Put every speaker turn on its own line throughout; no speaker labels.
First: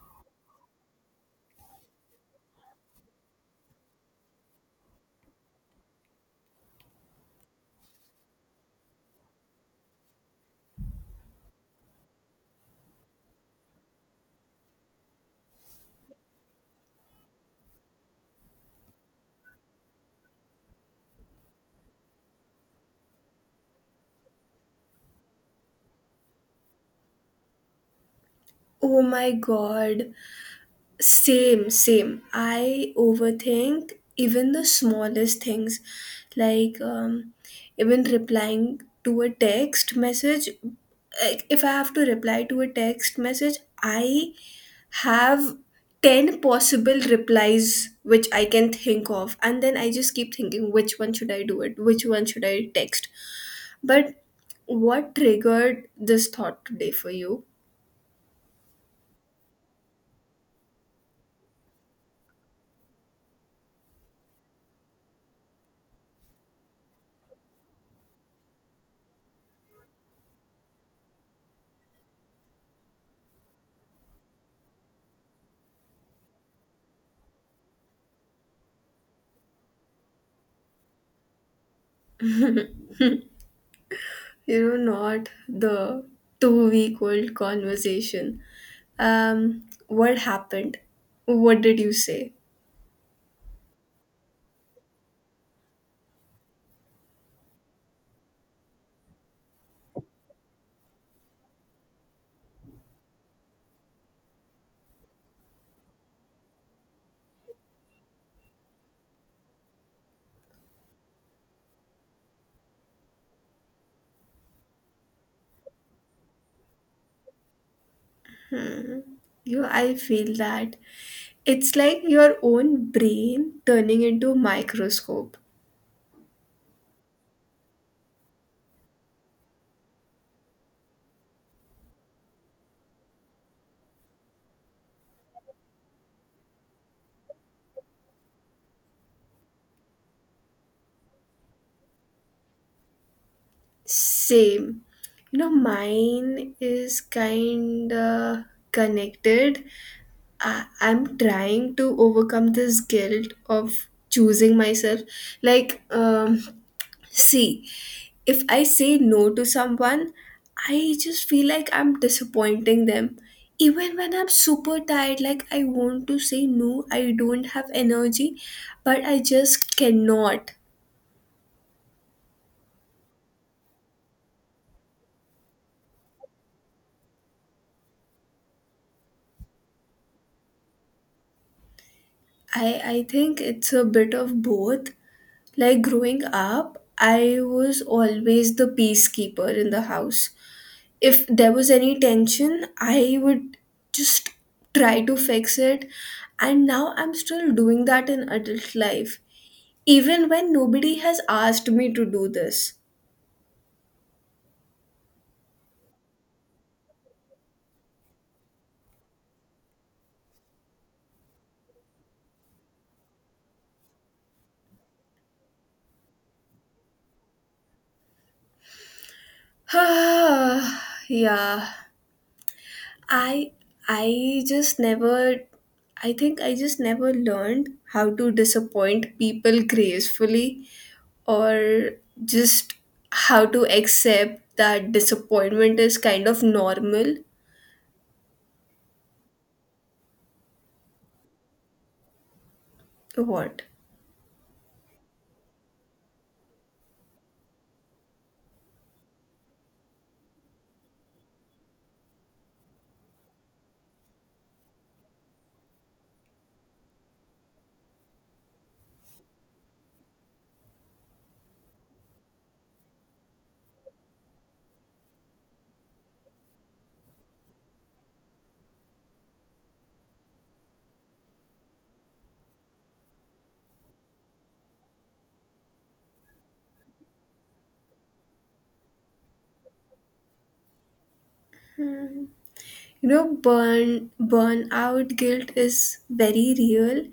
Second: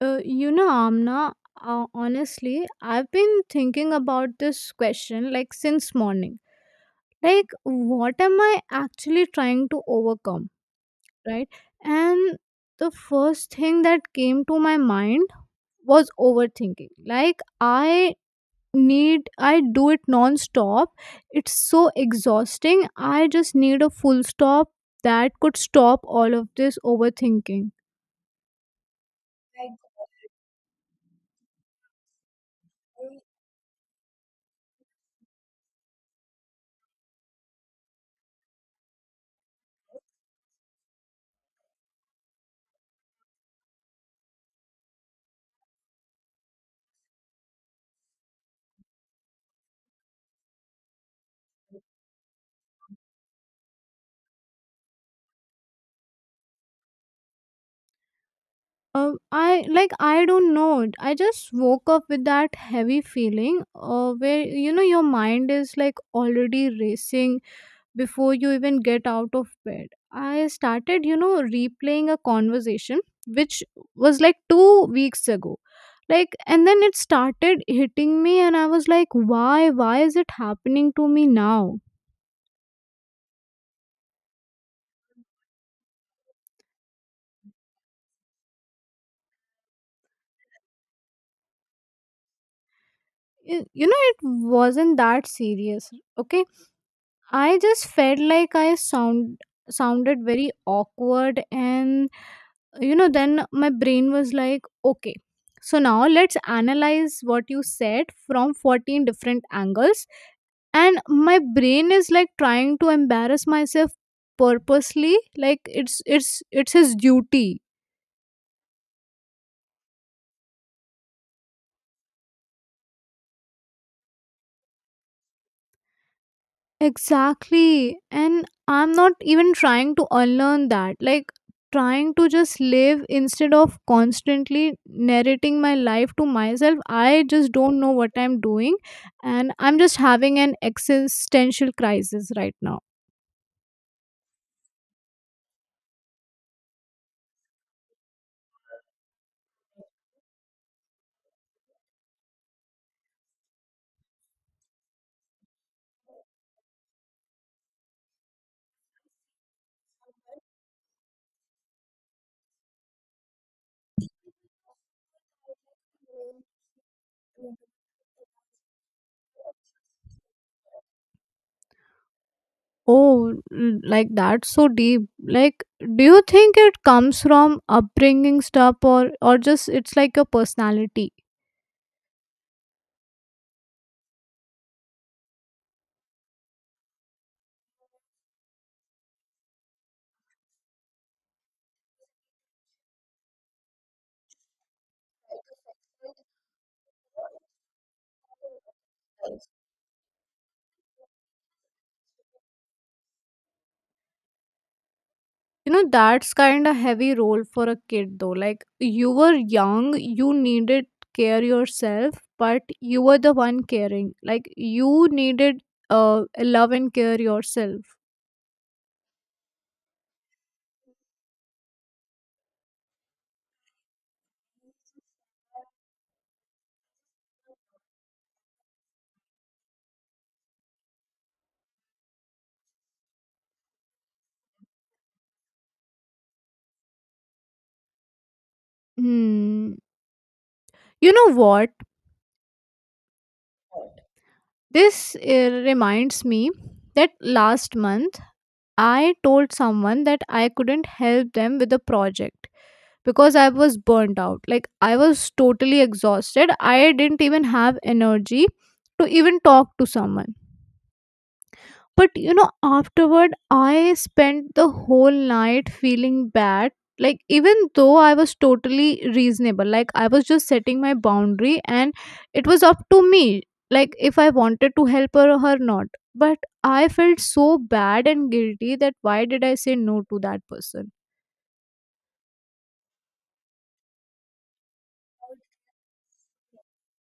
Amna, honestly, I've been thinking about this question, like, since morning. Like, what am I actually trying to overcome, right? And the first thing that came to my mind was overthinking. Like, I do it non stop. It's so exhausting. I just need a full stop that could stop all of this overthinking.
Oh my god. Same, same. I overthink even the smallest things. Like, um, even replying to a text message. Like, if I have to reply to a text message, I have 10 possible replies which I can think of. And then I just keep thinking, which one should I do it? Which one should I text? But what triggered this thought today for you?
I, like, I don't know. I just woke up with that heavy feeling, where, your mind is, like, already racing before you even get out of bed. I started, replaying a conversation which was like 2 weeks ago. Like, and then it started hitting me, and I was like, why is it happening to me now?
You know, not the 2 week old conversation. What happened? What did you say?
You know it wasn't that serious. Okay, I just felt like I sounded very awkward, and, then my brain was like, okay, so now let's analyze what you said from 14 different angles. And my brain is like trying to embarrass myself purposely, like it's his duty.
Hmm. you I feel that it's like your own brain turning into a microscope.
Exactly. And I'm not even trying to unlearn that. Like, trying to just live instead of constantly narrating my life to myself. I just don't know what I'm doing. And I'm just having an existential crisis right now.
Same. You know, mine is kind of connected. I'm trying to overcome this guilt of choosing myself. Like, um, see, if I say no to someone, I just feel like I'm disappointing them. Even when I'm super tired, like I want to say no, I don't have energy, but I just cannot.
Oh, like that's so deep. Like, do you think it comes from upbringing stuff, or just it's like your personality?
I think it's a bit of both. Like growing up, I was always the peacekeeper in the house. If there was any tension, I would just try to fix it. And now I'm still doing that in adult life, even when nobody has asked me to do this.
You know, that's kind of heavy role for a kid though. Like, you were young, you needed care yourself, but you were the one caring. Like, you needed love and care yourself.
Yeah, I I just never I think I just never learned how to disappoint people gracefully, or just how to accept that disappointment is kind of normal.
Hmm. You know what?
What?
This reminds me that last month I told someone that I couldn't help them with a project because I was burnt out. Like, I was totally exhausted. I didn't even have energy to even talk to someone. But, afterward, I spent the whole night feeling bad, like, even though I was totally reasonable. Like, I was just setting my boundary, and it was up to me. Like, if I wanted to help her or her not. But I felt so bad and guilty, that why did I say no to that person?
You know, burnout guilt is very real,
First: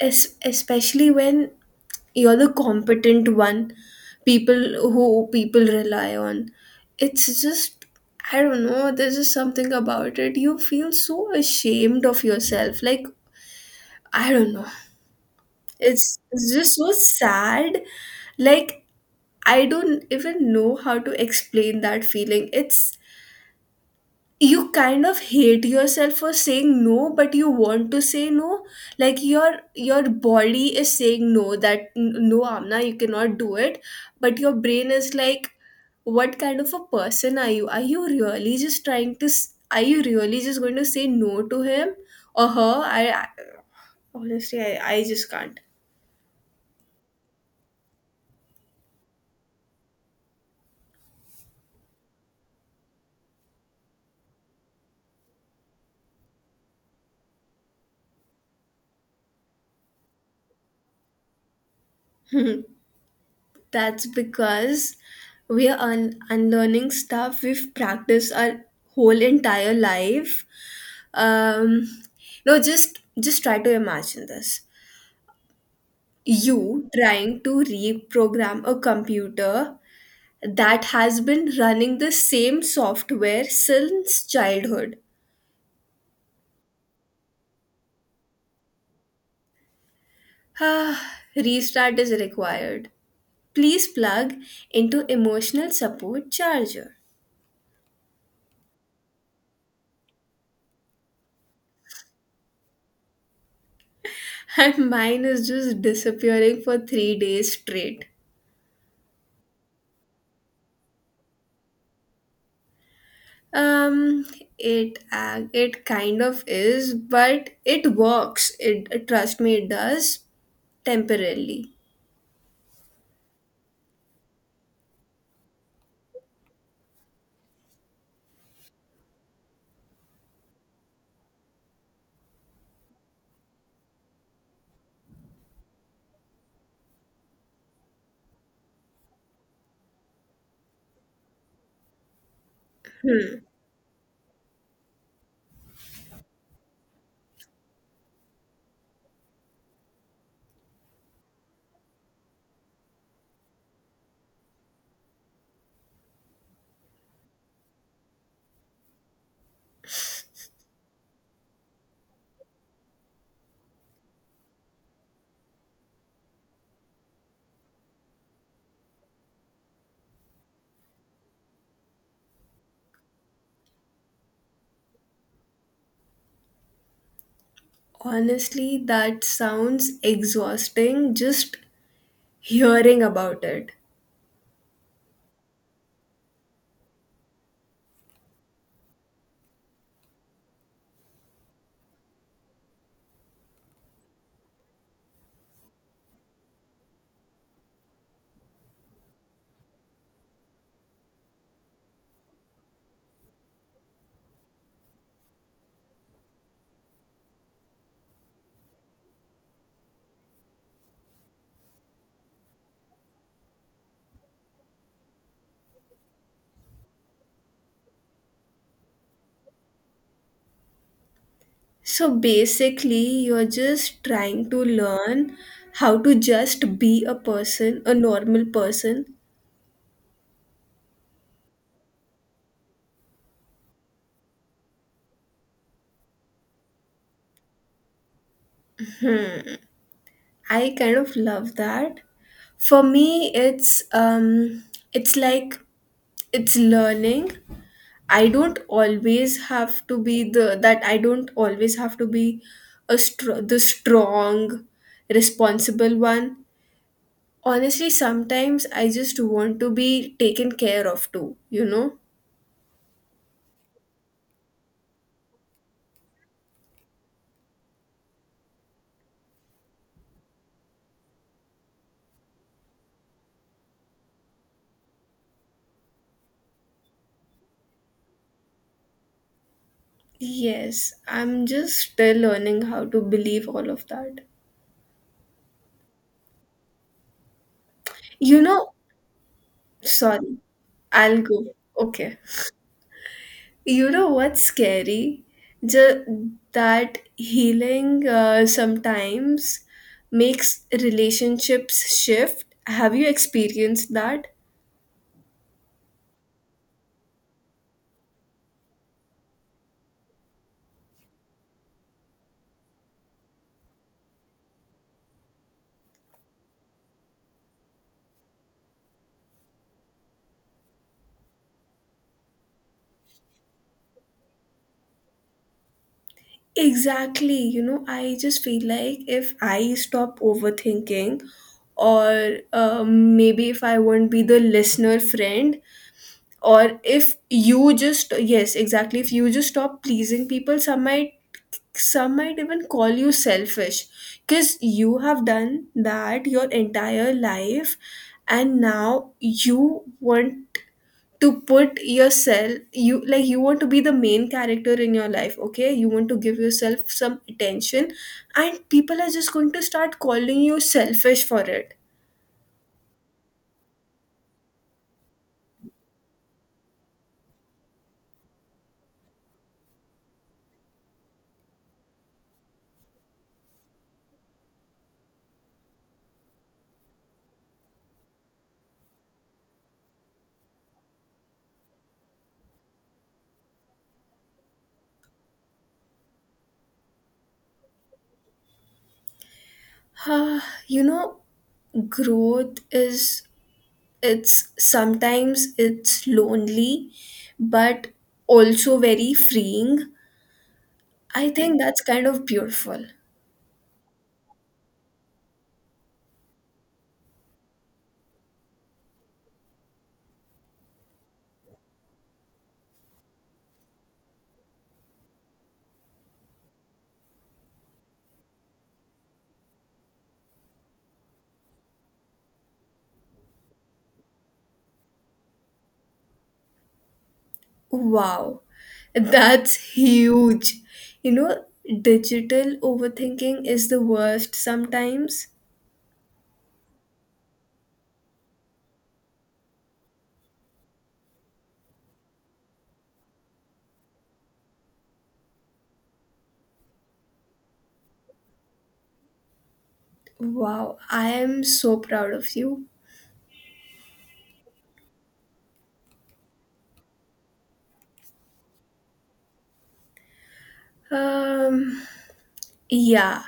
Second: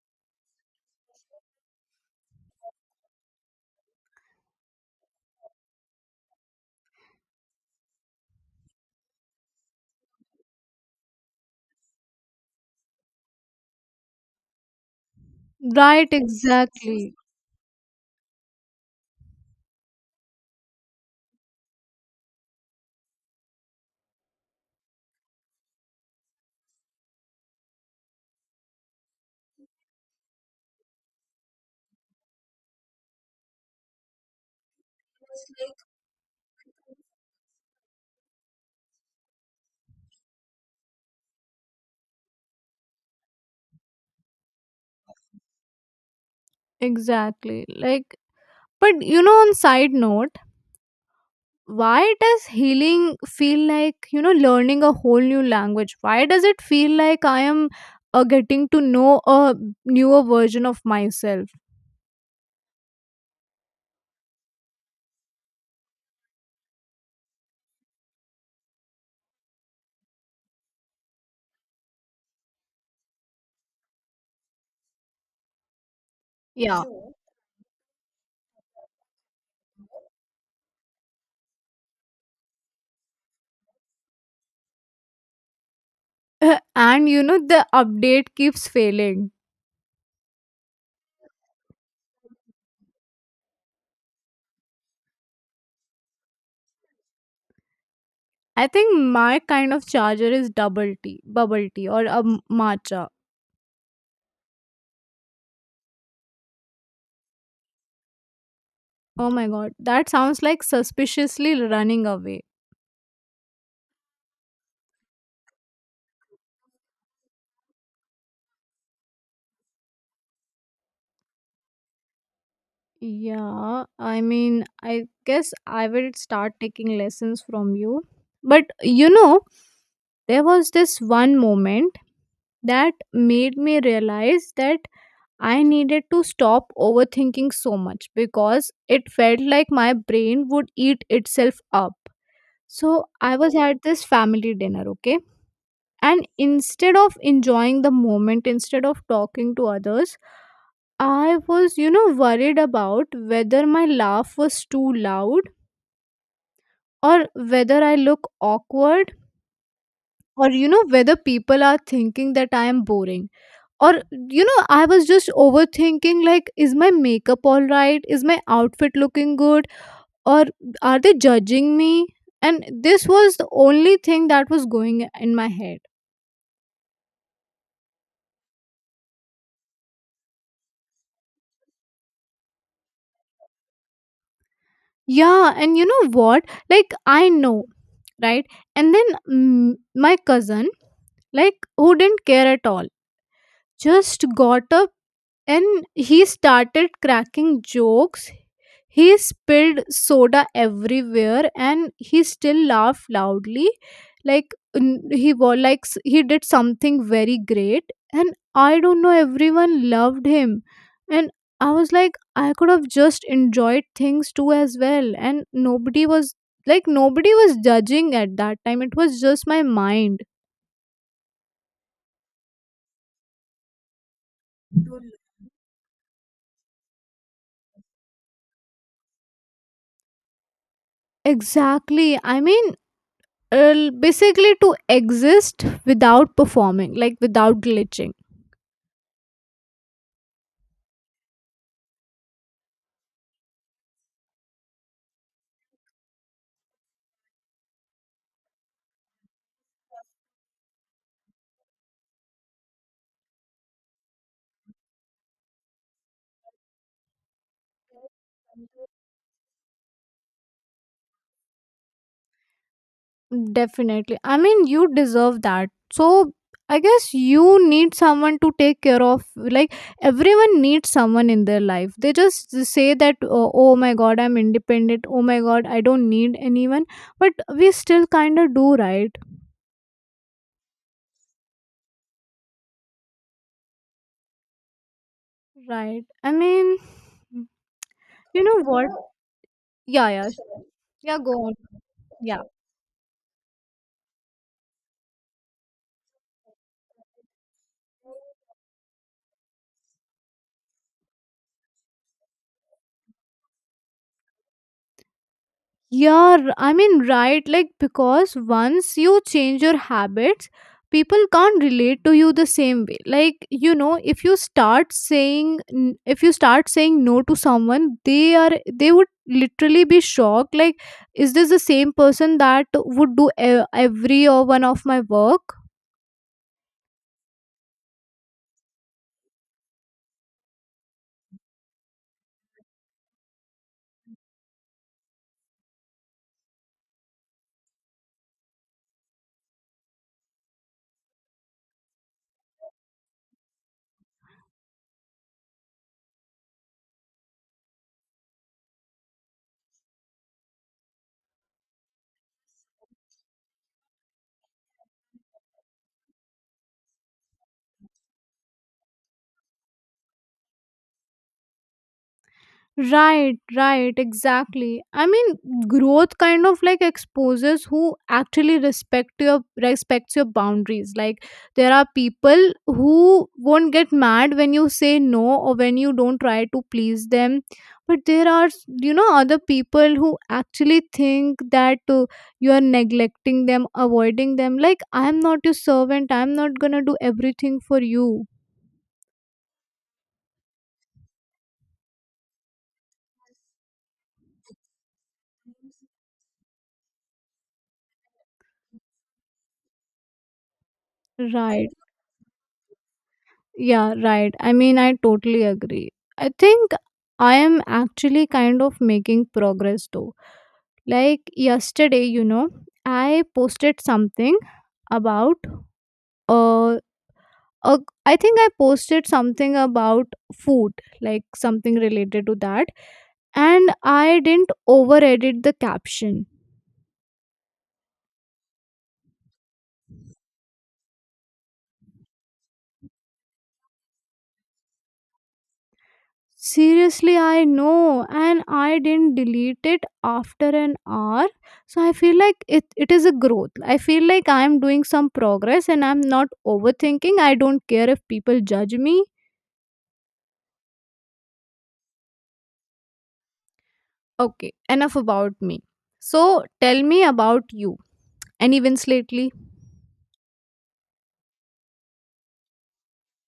especially when you're the competent one. People who people rely on. It's just I don't know. There's just something about it. You feel so ashamed of yourself. Like I don't know.
Right,
It's just so
exactly.
sad. Like I don't even know how to explain that feeling. It's you kind of hate yourself for saying no, but you want to say no. Like your body is saying no. That no, Amna, you cannot do it. But your brain is like, what kind of a person are you? Are you really just trying to are you really just going to say no to him or her? I honestly, I just can't.
Exactly, like, but, on side note, why does healing feel like, learning a whole new language? Why does it feel like I am, getting to know a newer version of myself?
That's because we are unlearning stuff we've practiced our whole entire life. Um, no, just try to imagine this.
Yeah.
You trying to reprogram a computer that has been running the same software since childhood.
And, the update keeps failing.
Ah, restart is required. Please plug into emotional support charger.
I think my kind of charger is double tea, bubble tea, or a matcha.
And mine is just disappearing for 3 days straight.
Oh my god, that sounds like suspiciously running away.
Um, it kind of is, but it works. It Trust me, it does temporarily.
Yeah, I mean, I guess I will start taking lessons from you. But, there was this one moment that made me realize that I needed to stop overthinking so much, because it felt like my brain would eat itself up. So I was at this family dinner, okay? And instead of enjoying the moment, instead of talking to others, I was, worried about whether my laugh was too loud, or whether I look awkward, or, whether people are thinking that I am boring, or, I was just overthinking, like, is my makeup all right, is my outfit looking good, or are they judging me. And this was the only thing that was going in my head.
Honestly, that sounds exhausting just hearing about it.
Yeah. And you know what? Like, I know, right? And then, my cousin, like, who didn't care at all, just got a and he started cracking jokes. He spilled soda everywhere, and he still laughed loudly. Like, he was like, he did something very great, and I don't know, everyone loved him. And I was like, I could have just enjoyed things too as well, and nobody was, like, nobody was judging at that time. It was just my mind.
So basically, you're just trying to learn how to just be a person, a normal person.
Exactly, I mean, basically to exist without performing, like without glitching.
I kind of love that. For me, it's like it's learning. I don't always have to be the that I don't always have to be a the strong, responsible one. Honestly, sometimes I just want to be taken care of too. You know.
Definitely, I mean, you deserve that. So I guess you need someone to take care of. Like, everyone needs someone in their life. They just say that, oh my god, I'm independent, oh my god, I don't need anyone, but we still kind of do, right?
Yes, I'm just still learning how to believe all of that.
Right, I mean.
You
You know
know,
what? Yeah, yeah,
sorry,
yeah,
I'll
go
go.
on.
Okay.
Yeah.
You know what's scary? That healing sometimes makes relationships shift. Have you experienced that?
Yeah, I mean, right. Like, because once you change your habits, people can't relate to you the same way. Like, if you start saying, n- if you start saying no to someone, they would literally be shocked. Like, is this the same person that would do every or one of my work?
Exactly. You know, I just feel like if I stop overthinking, or maybe if I won't be the listener friend, or if you just yes exactly if you just stop pleasing people, some might even call you selfish, because you have done that your entire life, and now you want to put yourself you like you want to be the main character in your life. Okay, you want to give yourself some attention, and people are just going to start calling you selfish for it.
Right, right, exactly. I mean, growth kind of like exposes who actually respects your boundaries. Like, there are people who won't get mad when you say no, or when you don't try to please them. But there are, other people who actually think that, you are neglecting them, avoiding them. Like, I am not your servant. I am not gonna do everything for you.
Ah, you know growth is it's sometimes it's lonely, but also very freeing. I think
Right.
that's kind of beautiful.
Yeah, right. I mean, I totally agree. I think I am actually kind of making progress though. Like, yesterday, I posted something about uh, uh I think I posted something about food, like something related to that, and I didn't over edit the caption.
Wow, that's huge. You know, digital overthinking is the worst sometimes.
Seriously, I know, and I didn't delete it after an hour. So I feel like it is a growth. I feel like I'm doing some progress, and I'm not overthinking. I don't care if people judge me.
Wow, I am so proud of you.
Okay, enough about me. So tell me about you and events lately.
um yeah,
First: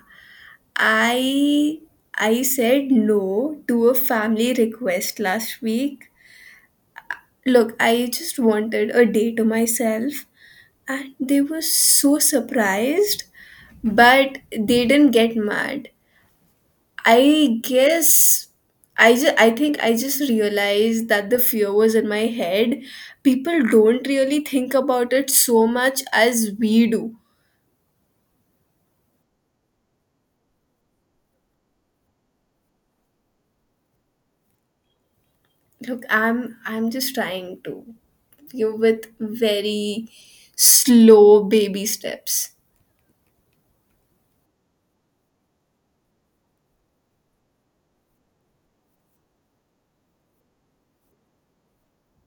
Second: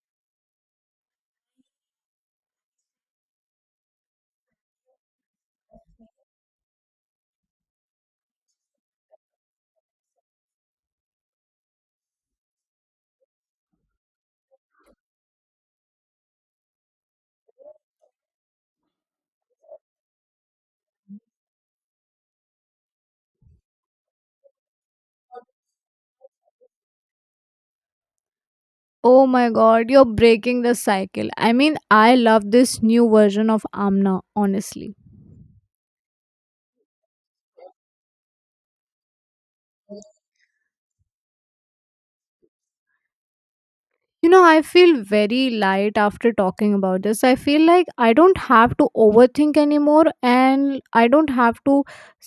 I said no to a family request last week. Look, I just wanted a day to myself, and they were so surprised, but they didn't get mad. I guess I think I just realized that the fear was in my head. People don't really think about it so much as we do.
Oh my god, you're breaking the cycle. I mean, I love this new version of Amna, honestly.
Look, I'm just trying to, you know, with very slow baby steps.
You know, I feel very light after talking about this. I feel like I don't have to overthink anymore, and I don't have to,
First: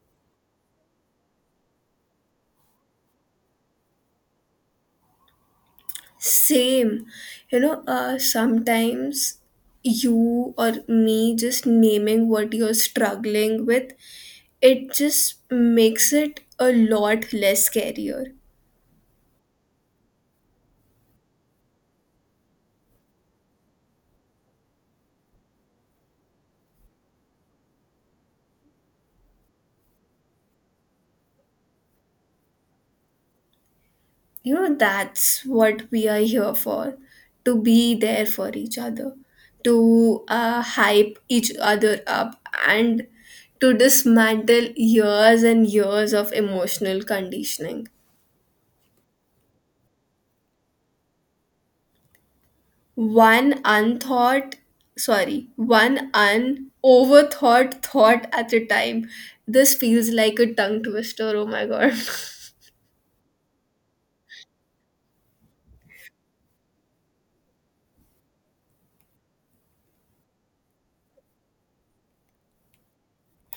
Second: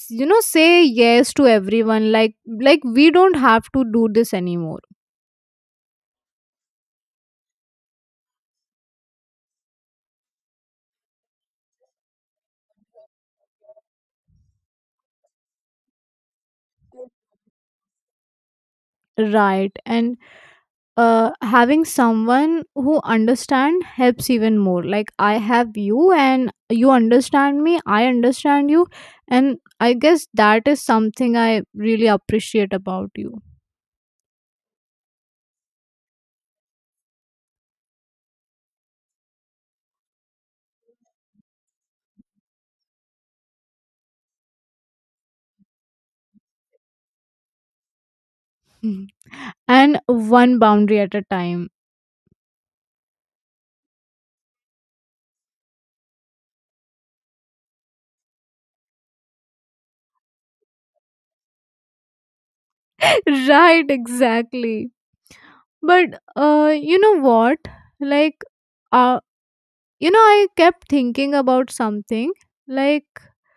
say yes to everyone, like we don't have to do this anymore.
Same. You know, sometimes you or me just naming what you're struggling with, it just makes it a lot less scarier.
Right. And, having someone who understand helps even more. Like, I have you, and you understand me, I understand you, and I guess that is something I really appreciate about you.
You know, that's what we are here for, to be there for each other, to hype each other up, and to dismantle years and years of emotional conditioning.
Mhm. And one boundary at a time.
One unthought, sorry, one unoverthought thought at a time. This feels like a tongue twister. Oh my god.
Right, exactly. But, you know what? Like, uh, I kept thinking about something. Like,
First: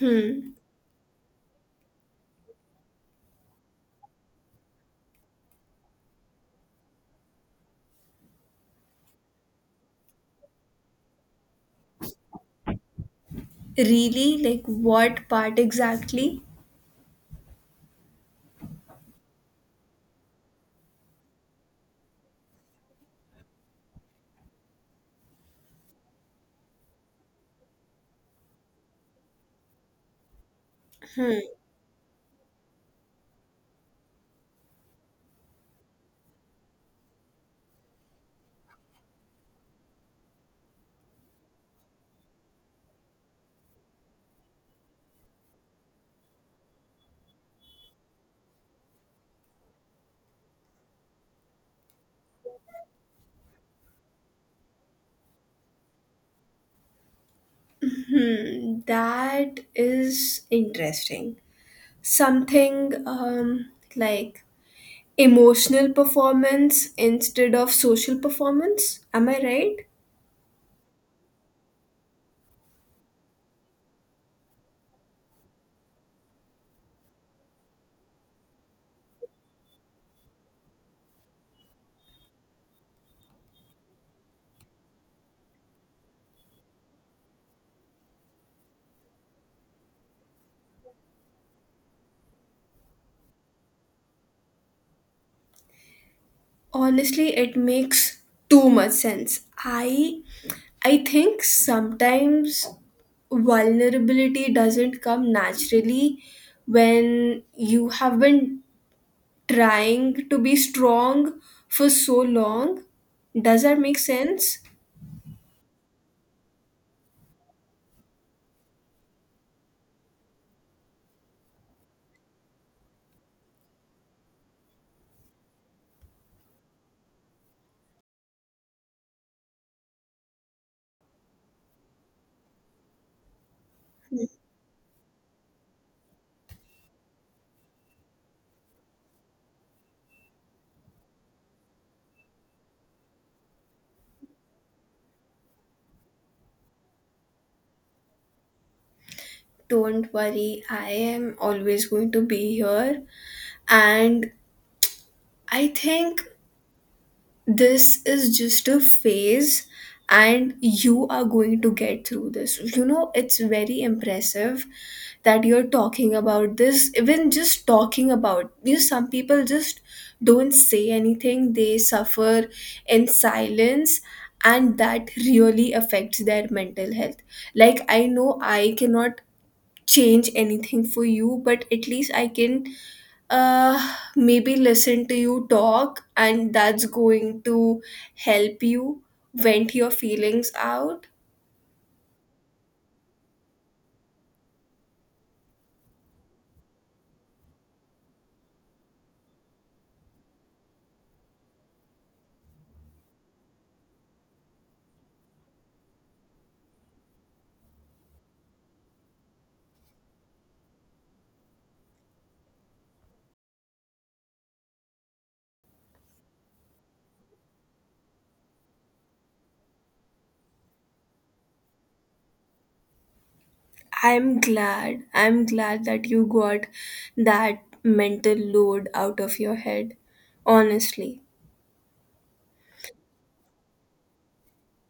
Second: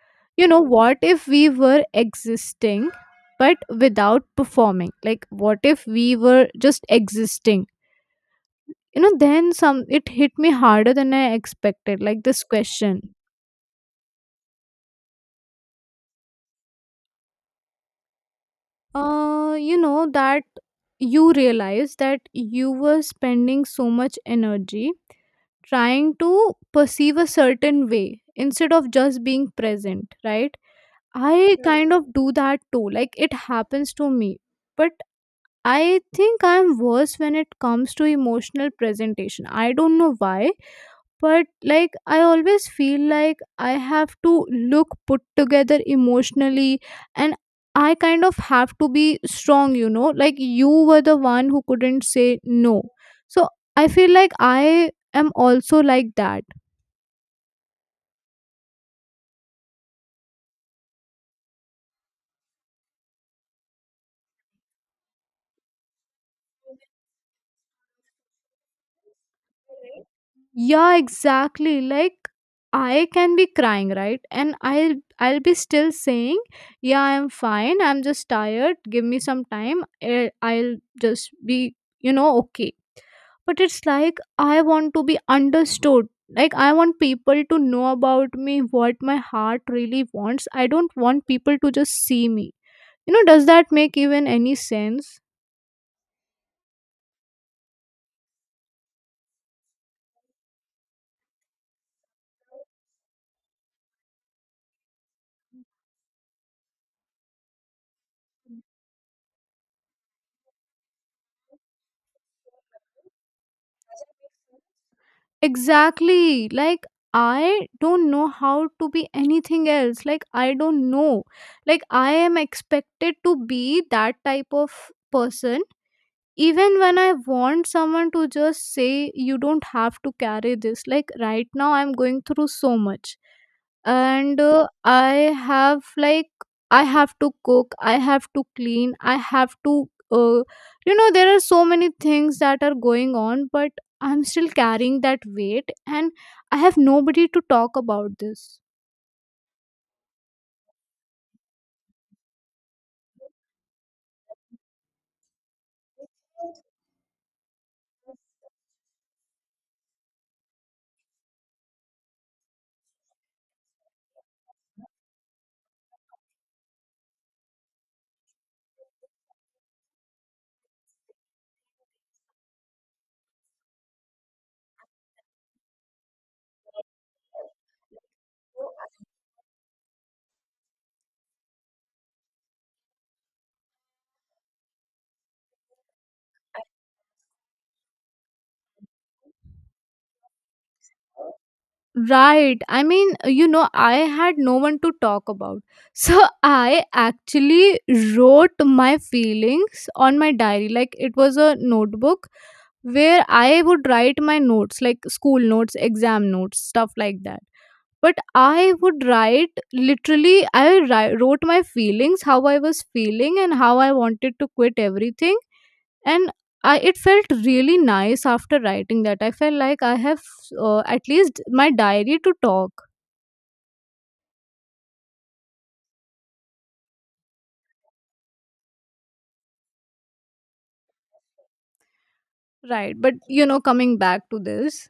Hmm.
what if we were existing but without performing? Like, what if we were just existing? You know, then some it hit me harder than I expected. Like, this question.
Really? Like what part exactly?
That you realize that you were spending so much energy trying to perceive a certain way instead of just being present, right? I
Hmm.
Kind of do that too, like it happens to me. But I think I'm worse when it comes to emotional presentation. I don't know why, but, like, I always feel like I have to look put together emotionally, and I kind of have to be strong, like, you were the one who couldn't say no. So I feel like I am also like that.
Hmm. That is interesting. Something like emotional performance instead of social performance. Am I right?
Yeah, exactly. Like, I can be crying, right, and I'll be still saying, yeah, I'm fine, I'm just tired, give me some time, I'll just be, okay. But it's like, I want to be understood. Like, I want people to know about me, what my heart really wants. I don't want people to just see me. Does that make even any sense?
Honestly, it makes too much sense. I think sometimes vulnerability doesn't come naturally when you have been trying to be strong for so long. Does that make sense?
Exactly. Like, I don't know how to be anything else. Like, I don't know. Like, I am expected to be that type of person, even when I want someone to just say, you don't have to carry this, like, right now I'm going through so much. And, I have to cook, I have to clean, I have to, there are so many things that are going on. But I'm still carrying that weight, and I have nobody to talk about this.
Don't worry, I am always going to be here, and I think this is just a phase, and you are going to get through this. You know, it's very impressive that you're talking about this. Even just talking about, you know, some people just don't say anything. They suffer in silence, and that really affects their mental health. Like I know I cannot change anything for you, but at least I can, maybe, listen to you talk, and that's going to help you vent your feelings out.
Right. I mean, I had no one to talk about. So I actually wrote my feelings on my diary. Like, it was a notebook where I would write my notes, like school notes, exam notes, stuff like that. But I would write literally, I wrote my feelings, how I was feeling, and how I wanted to quit everything. And it felt really nice after writing that. I felt like I have, at least my diary to talk.
I'm glad that you got that mental load out of your head, honestly.
Right. But, coming back to this,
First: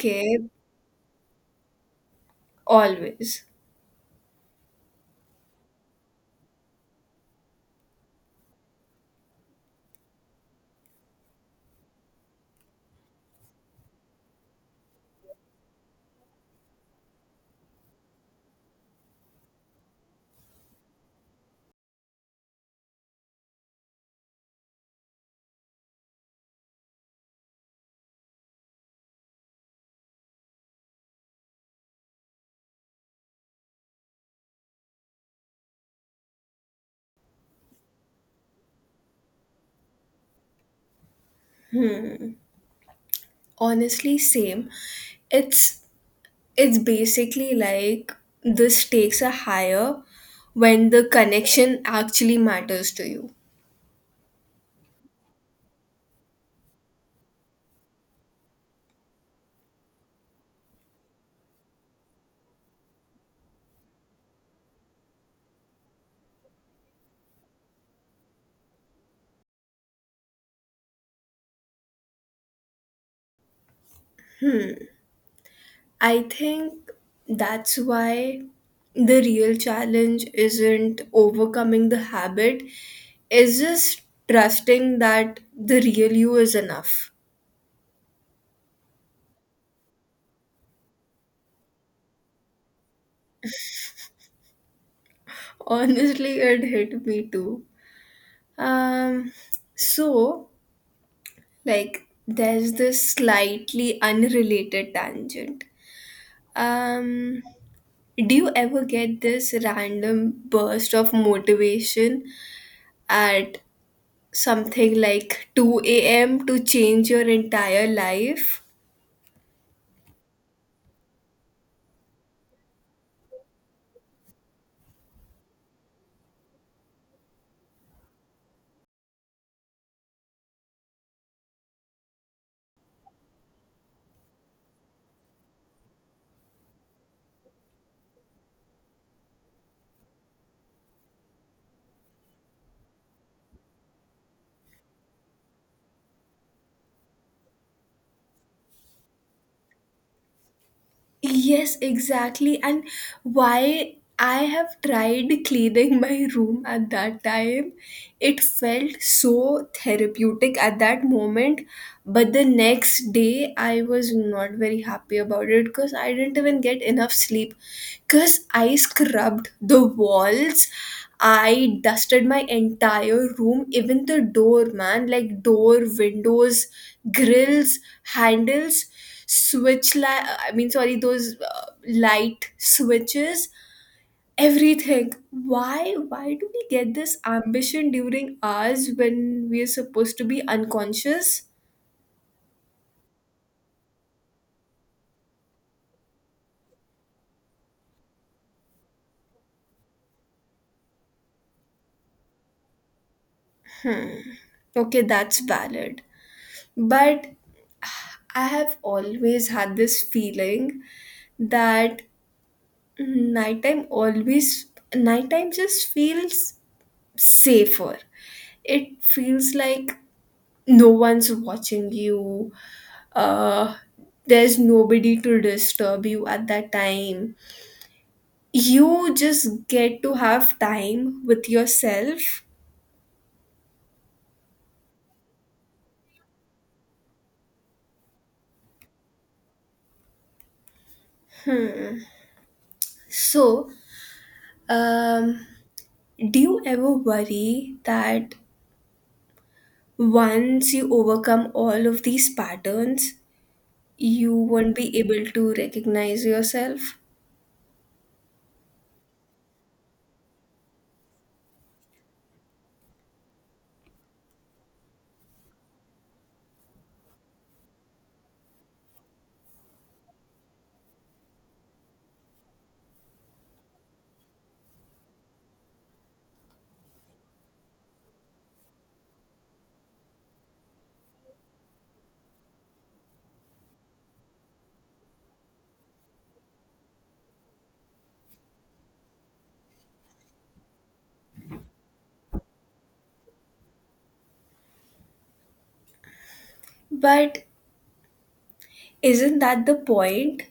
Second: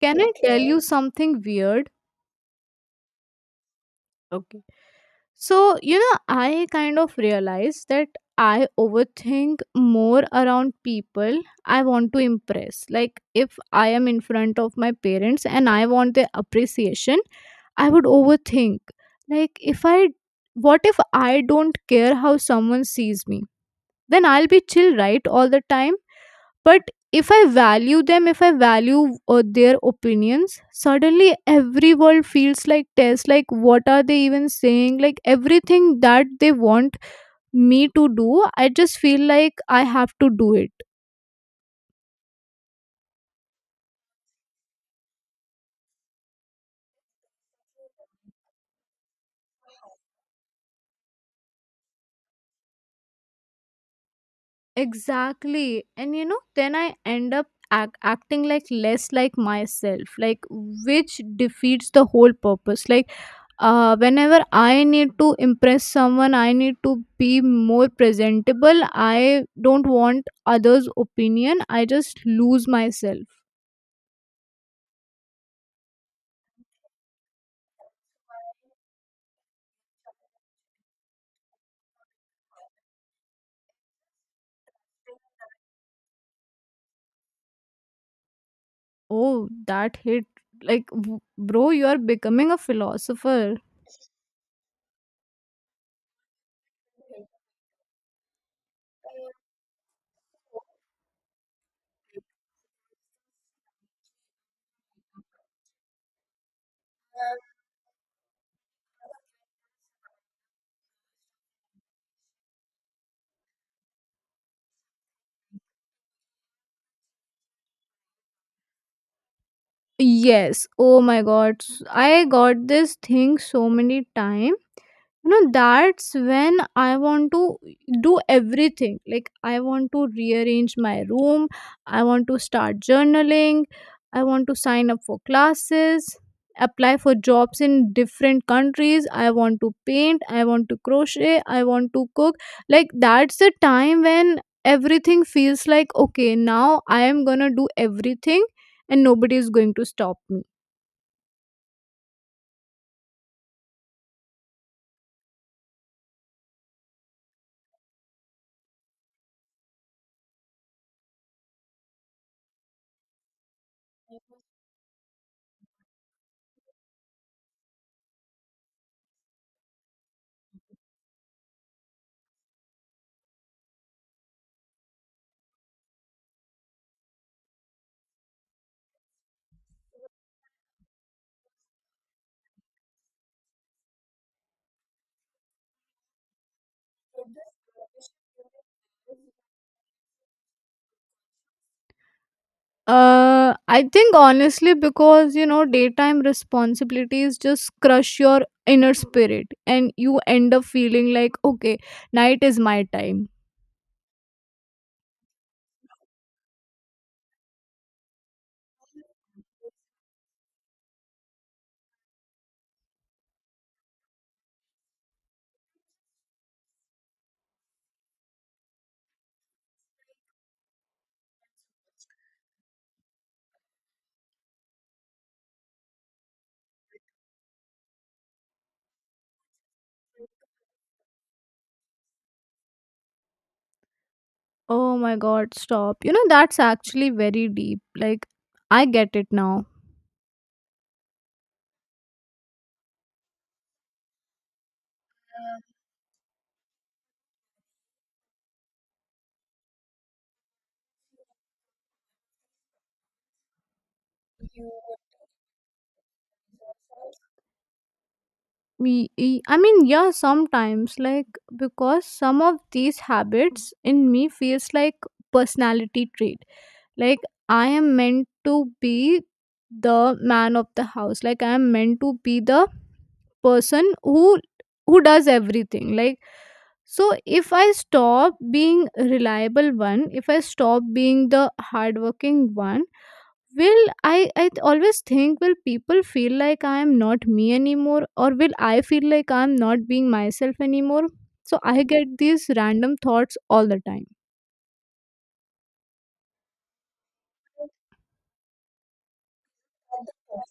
can I tell you something weird?
Always.
Okay. So, I kind of realized that I overthink more around people I want to impress. Like, if I am in front of my parents and I want their appreciation, I would overthink. Like, if I, what if I don't care how someone sees me? Then I'll be chill, right, all the time? But if I value them, if I value their opinions, suddenly every word feels like test, like what are they even saying, like everything that they want me to do I just feel like I have to do it.
Honestly same. it's It's basically like this takes a higher when the connection actually matters to you.
Exactly, and you know then I end up acting like less like myself, like which defeats the whole purpose. Like whenever I need to impress someone, I need to be more presentable. I don't want others' opinion. I just lose myself.
I think that's why the real challenge isn't overcoming the habit, it's just trusting that the real you is enough.
Oh, that hit. Like, bro, you are becoming a philosopher.
Honestly, it hit me too. Um, so like there's this slightly unrelated tangent. Um, Do you ever get this random burst of motivation at something like 2 a.m. to change your entire life?
Yes. Oh my god. I got this thing so many times. You know, that's when I want to do everything. Like I want to rearrange my room, I want to start journaling, I want to sign up for classes, apply for jobs in different countries, I want to paint, I want to crochet, I want to cook. Like that's the time when everything feels like, okay, now I am going to do everything and nobody is going to stop me.
Yes, exactly. And why I have tried cleaning my room at that time, it felt so therapeutic at that moment. But the next day, I was not very happy about it because I didn't even get enough sleep. Because I scrubbed the walls, I dusted my entire room, even the door, man, like door, windows, grills, handles, I mean sorry, those light switches, everything. Why do we get this ambition during hours when we are supposed to be unconscious?
I think honestly, because you know, daytime responsibilities just crush your inner spirit, and you end up feeling like, okay, night is my time.
Okay, that's valid. But I have always had this feeling that nighttime always nighttime just feels safer. It feels like no one's watching you, uh, there's nobody to disturb you at that time. You just get to have time with yourself.
Oh my god, stop. You know, that's actually very deep. Like, I get it now.
So, um, do you ever worry that once you overcome all of these patterns, you won't be able to recognize yourself?
I mean, yeah, sometimes, like, because some of these habits in me feels like personality traits. Like I am meant to be the man of the house. Like I am meant to be the person who does everything. Like so if I stop being reliable one, if I stop being the hardworking one, will I always think, will people feel like I am not me anymore, or will I feel like I am not being myself anymore? So I get these random thoughts all the time.
But isn't that the point?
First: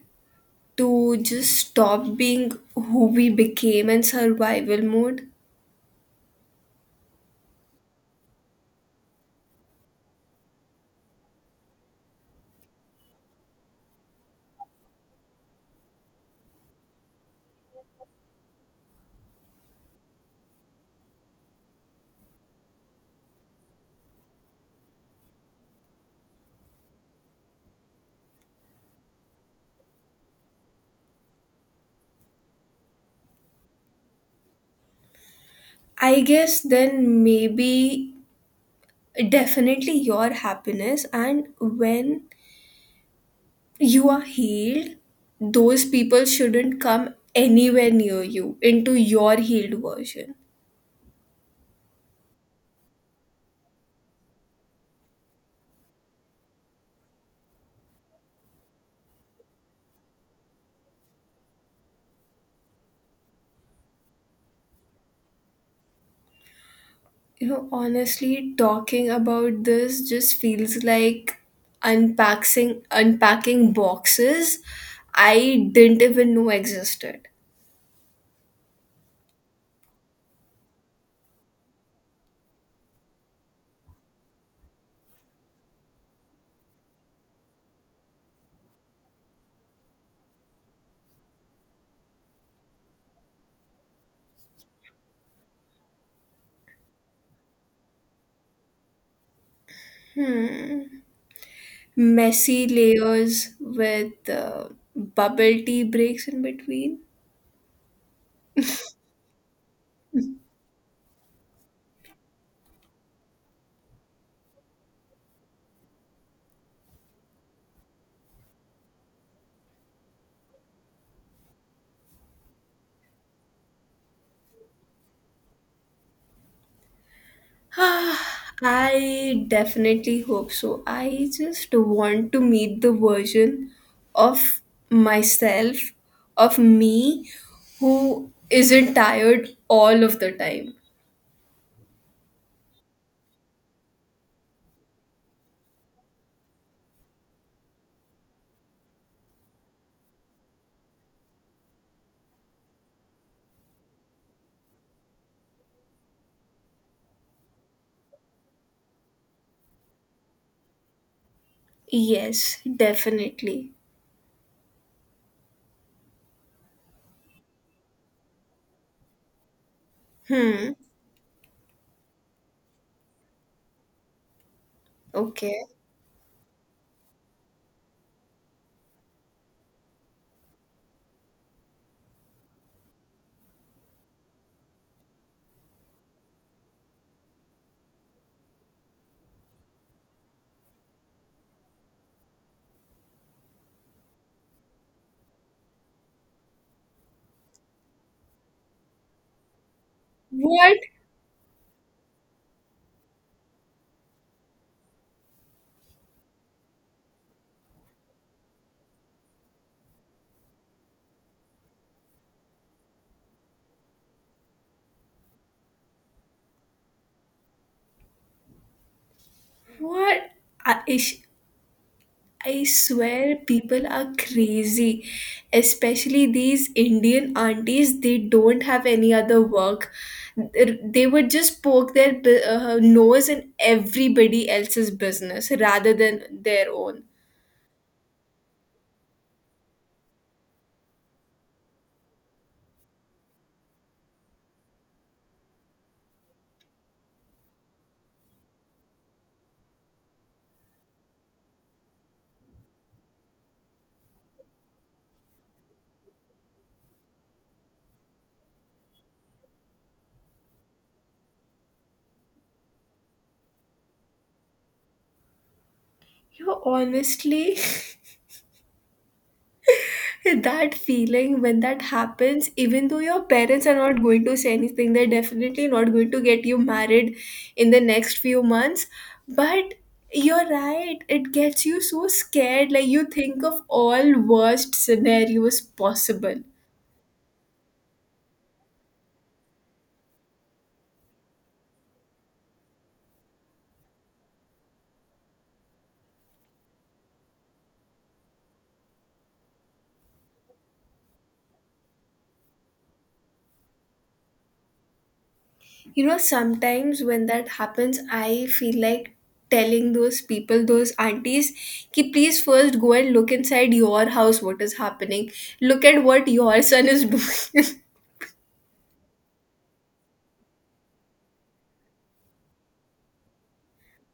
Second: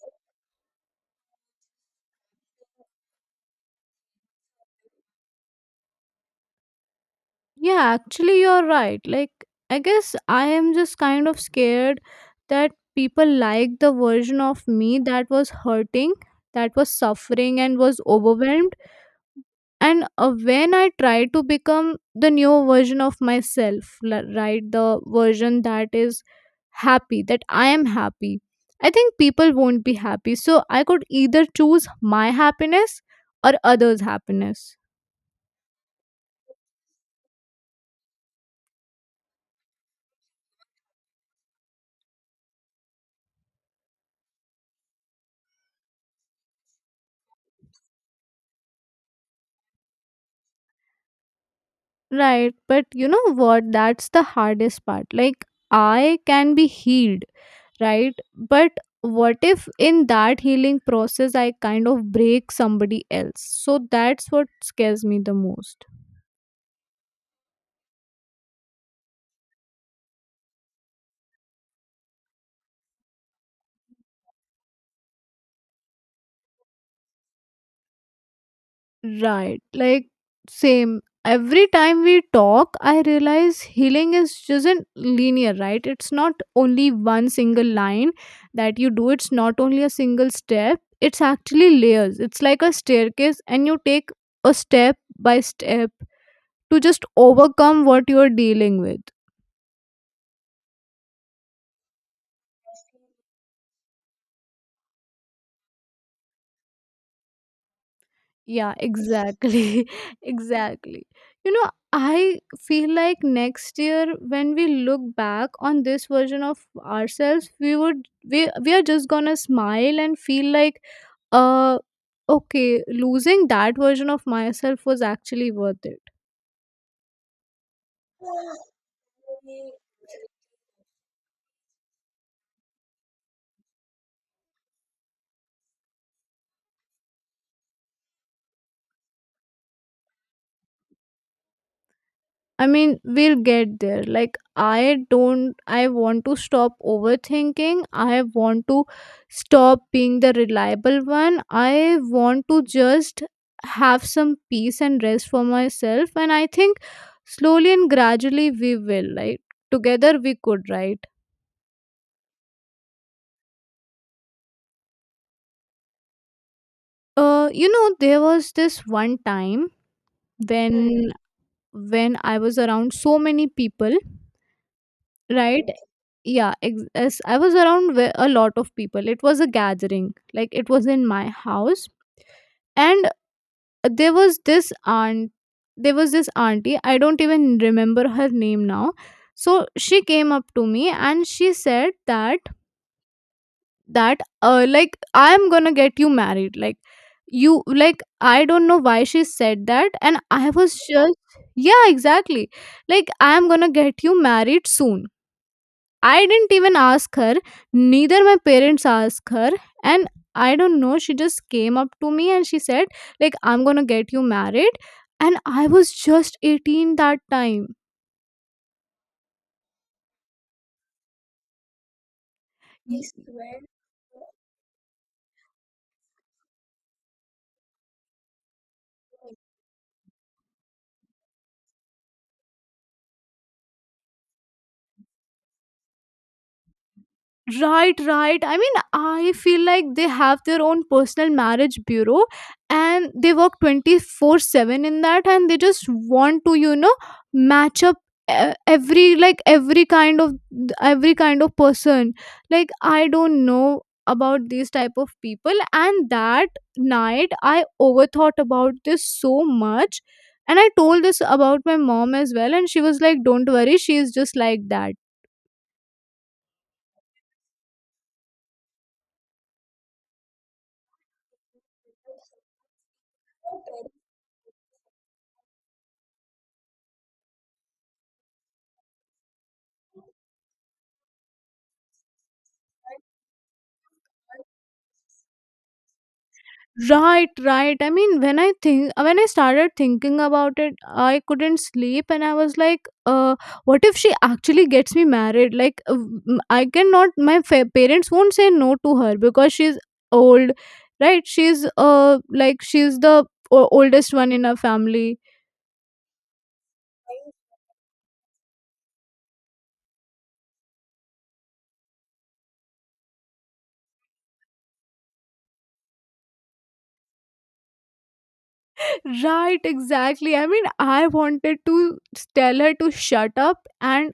To just stop being who we became in survival mode?
Yeah, actually, you're right. Like, I guess I am just kind of scared that people like the version of me that was hurting, that was suffering, and was overwhelmed. And when I try to become the new version of myself, right, the version that is happy, that I am happy, I think people won't be happy. So I could either choose my happiness or others' happiness.
I guess then maybe definitely your happiness, and when you are healed, those people shouldn't come anywhere near you into your healed version.
Right, but you know what? That's the hardest part. Like, I can be healed, right? But what if in that healing process I kind of break somebody else? So that's what scares me the most.
You know, honestly, talking about this just feels like unpacking boxes I didn't even know existed.
Right. Like, same. Every time we talk, I realize healing is just not linear, right? It's not only one single line that you do, it's not only a single step, it's actually layers. It's like a staircase, and you take a step by step to just overcome what you're dealing with.
Hmm, messy layers with bubble tea breaks in between.
Yeah, exactly. Exactly. You know, I feel like next year when we look back on this version of ourselves, we would we are just gonna smile and feel like uh okay, losing that version of myself was actually worth it.
Ah, I definitely hope so. I just want to meet the version of myself, of me, who isn't tired all of the time.
I mean, we'll get there. Like, I don't, I want to stop overthinking. I want to stop being the reliable one. I want to just have some peace and rest for myself. And I think slowly and gradually we will, like, together we could, right?
Yes, definitely.
You know, there was this one time
Hmm.
when I was around so many people,
Okay.
right? Yeah, yes, I was around with a lot of people. It was a gathering, like it was in my house. And there was this aunt there was this auntie, I don't even remember her name now. So she came up to me and she said that like I am going to get you married. Like you, like I don't know why she said that, and I was
What?
just, yeah exactly, like I am going to get you married soon. I didn't even ask her, neither my parents asked her, and I don't know, she just came up to me and she said, like, I'm gonna get you married. And I was just 18 that time.
What? I, is. I swear people are crazy, especially these Indian aunties. They don't have any other work. They would just poke their nose in everybody else's business rather than their own.
Right, right. I mean, I feel like they have their own personal marriage bureau and they work 24/7 in that, and they just want to, you know, match up every, like every kind of person. Like I don't know about these type of people, and that night I overthought about this so much. And I told this about my mom as well, and she was like, don't worry, she is just like that.
You know, honestly, that feeling when that happens, even though your parents are not going to say anything, they're definitely not going to get you married in the next few months. But you're right, it gets you so scared. Like you think of all worst scenarios possible.
Right, right. I mean, when I think, when I started thinking about it, I couldn't sleep, and I was like, uh, "What if she actually gets me married? Like, I cannot. My parents won't say no to her because she's old, right? She's like she's the oldest one in her family."
You know, sometimes when that happens, I feel like telling those people, those aunties, ki please first go and look inside your house what is happening. Look at what your son is doing.
Right, exactly. I mean, I wanted to tell her to shut up and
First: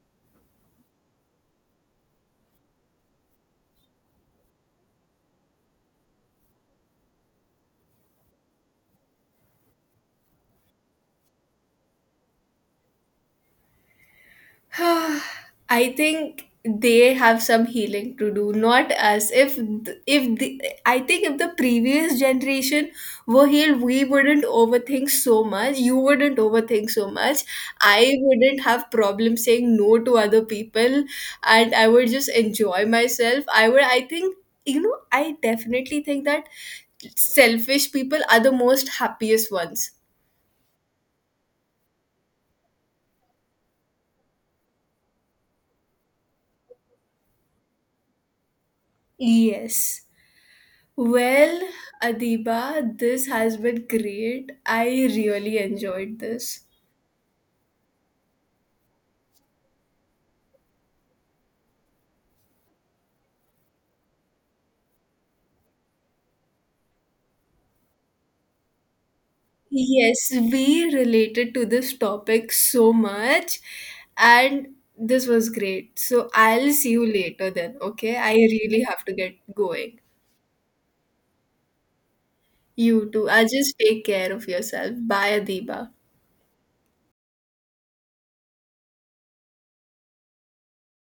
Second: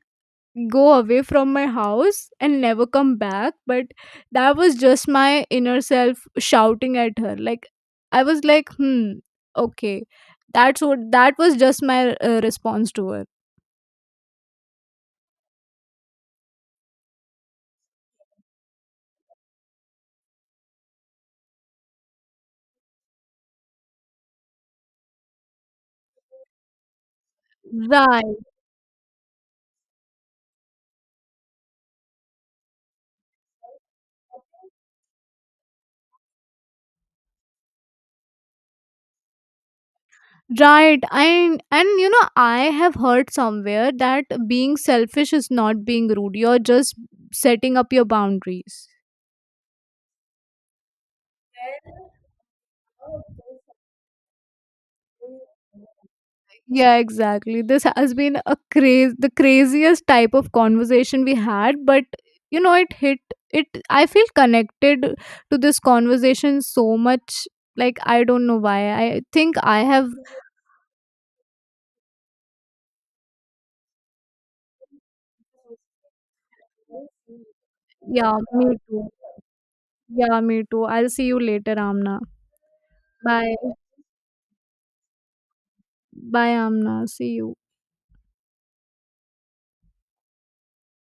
go away from my house and never come back, but that was just my inner self shouting at her. Like I was like, hmm, okay, that's what, that was just my response to her.
I think they have some healing to do. Not us. If the, I think if the previous generation were healed, we wouldn't overthink so much. You wouldn't overthink so much. I
Right,
wouldn't have problem saying no to other people, and I would just enjoy myself. I would. I think, you know. I definitely think that selfish people are the most happiest ones.
right. And you know, I have heard somewhere that being selfish is not being rude, you're just setting up your boundaries.
Yes. Well, Adiba, this has been great. I really enjoyed this.
Yeah, exactly. This has been a the craziest type of conversation we had, but you know, it hit it. I feel connected to this conversation so much. Like I don't know why. I think I have.
Yes, we related to this topic so much, and this was great. So I'll see you later then, okay? I
Yeah, me
really have
too.
to get going.
Yeah, me too. I'll see you later, Amna.
You too. I
Bye.
Just take care of yourself. Bye, Adiba.
Bye, Amna. See you.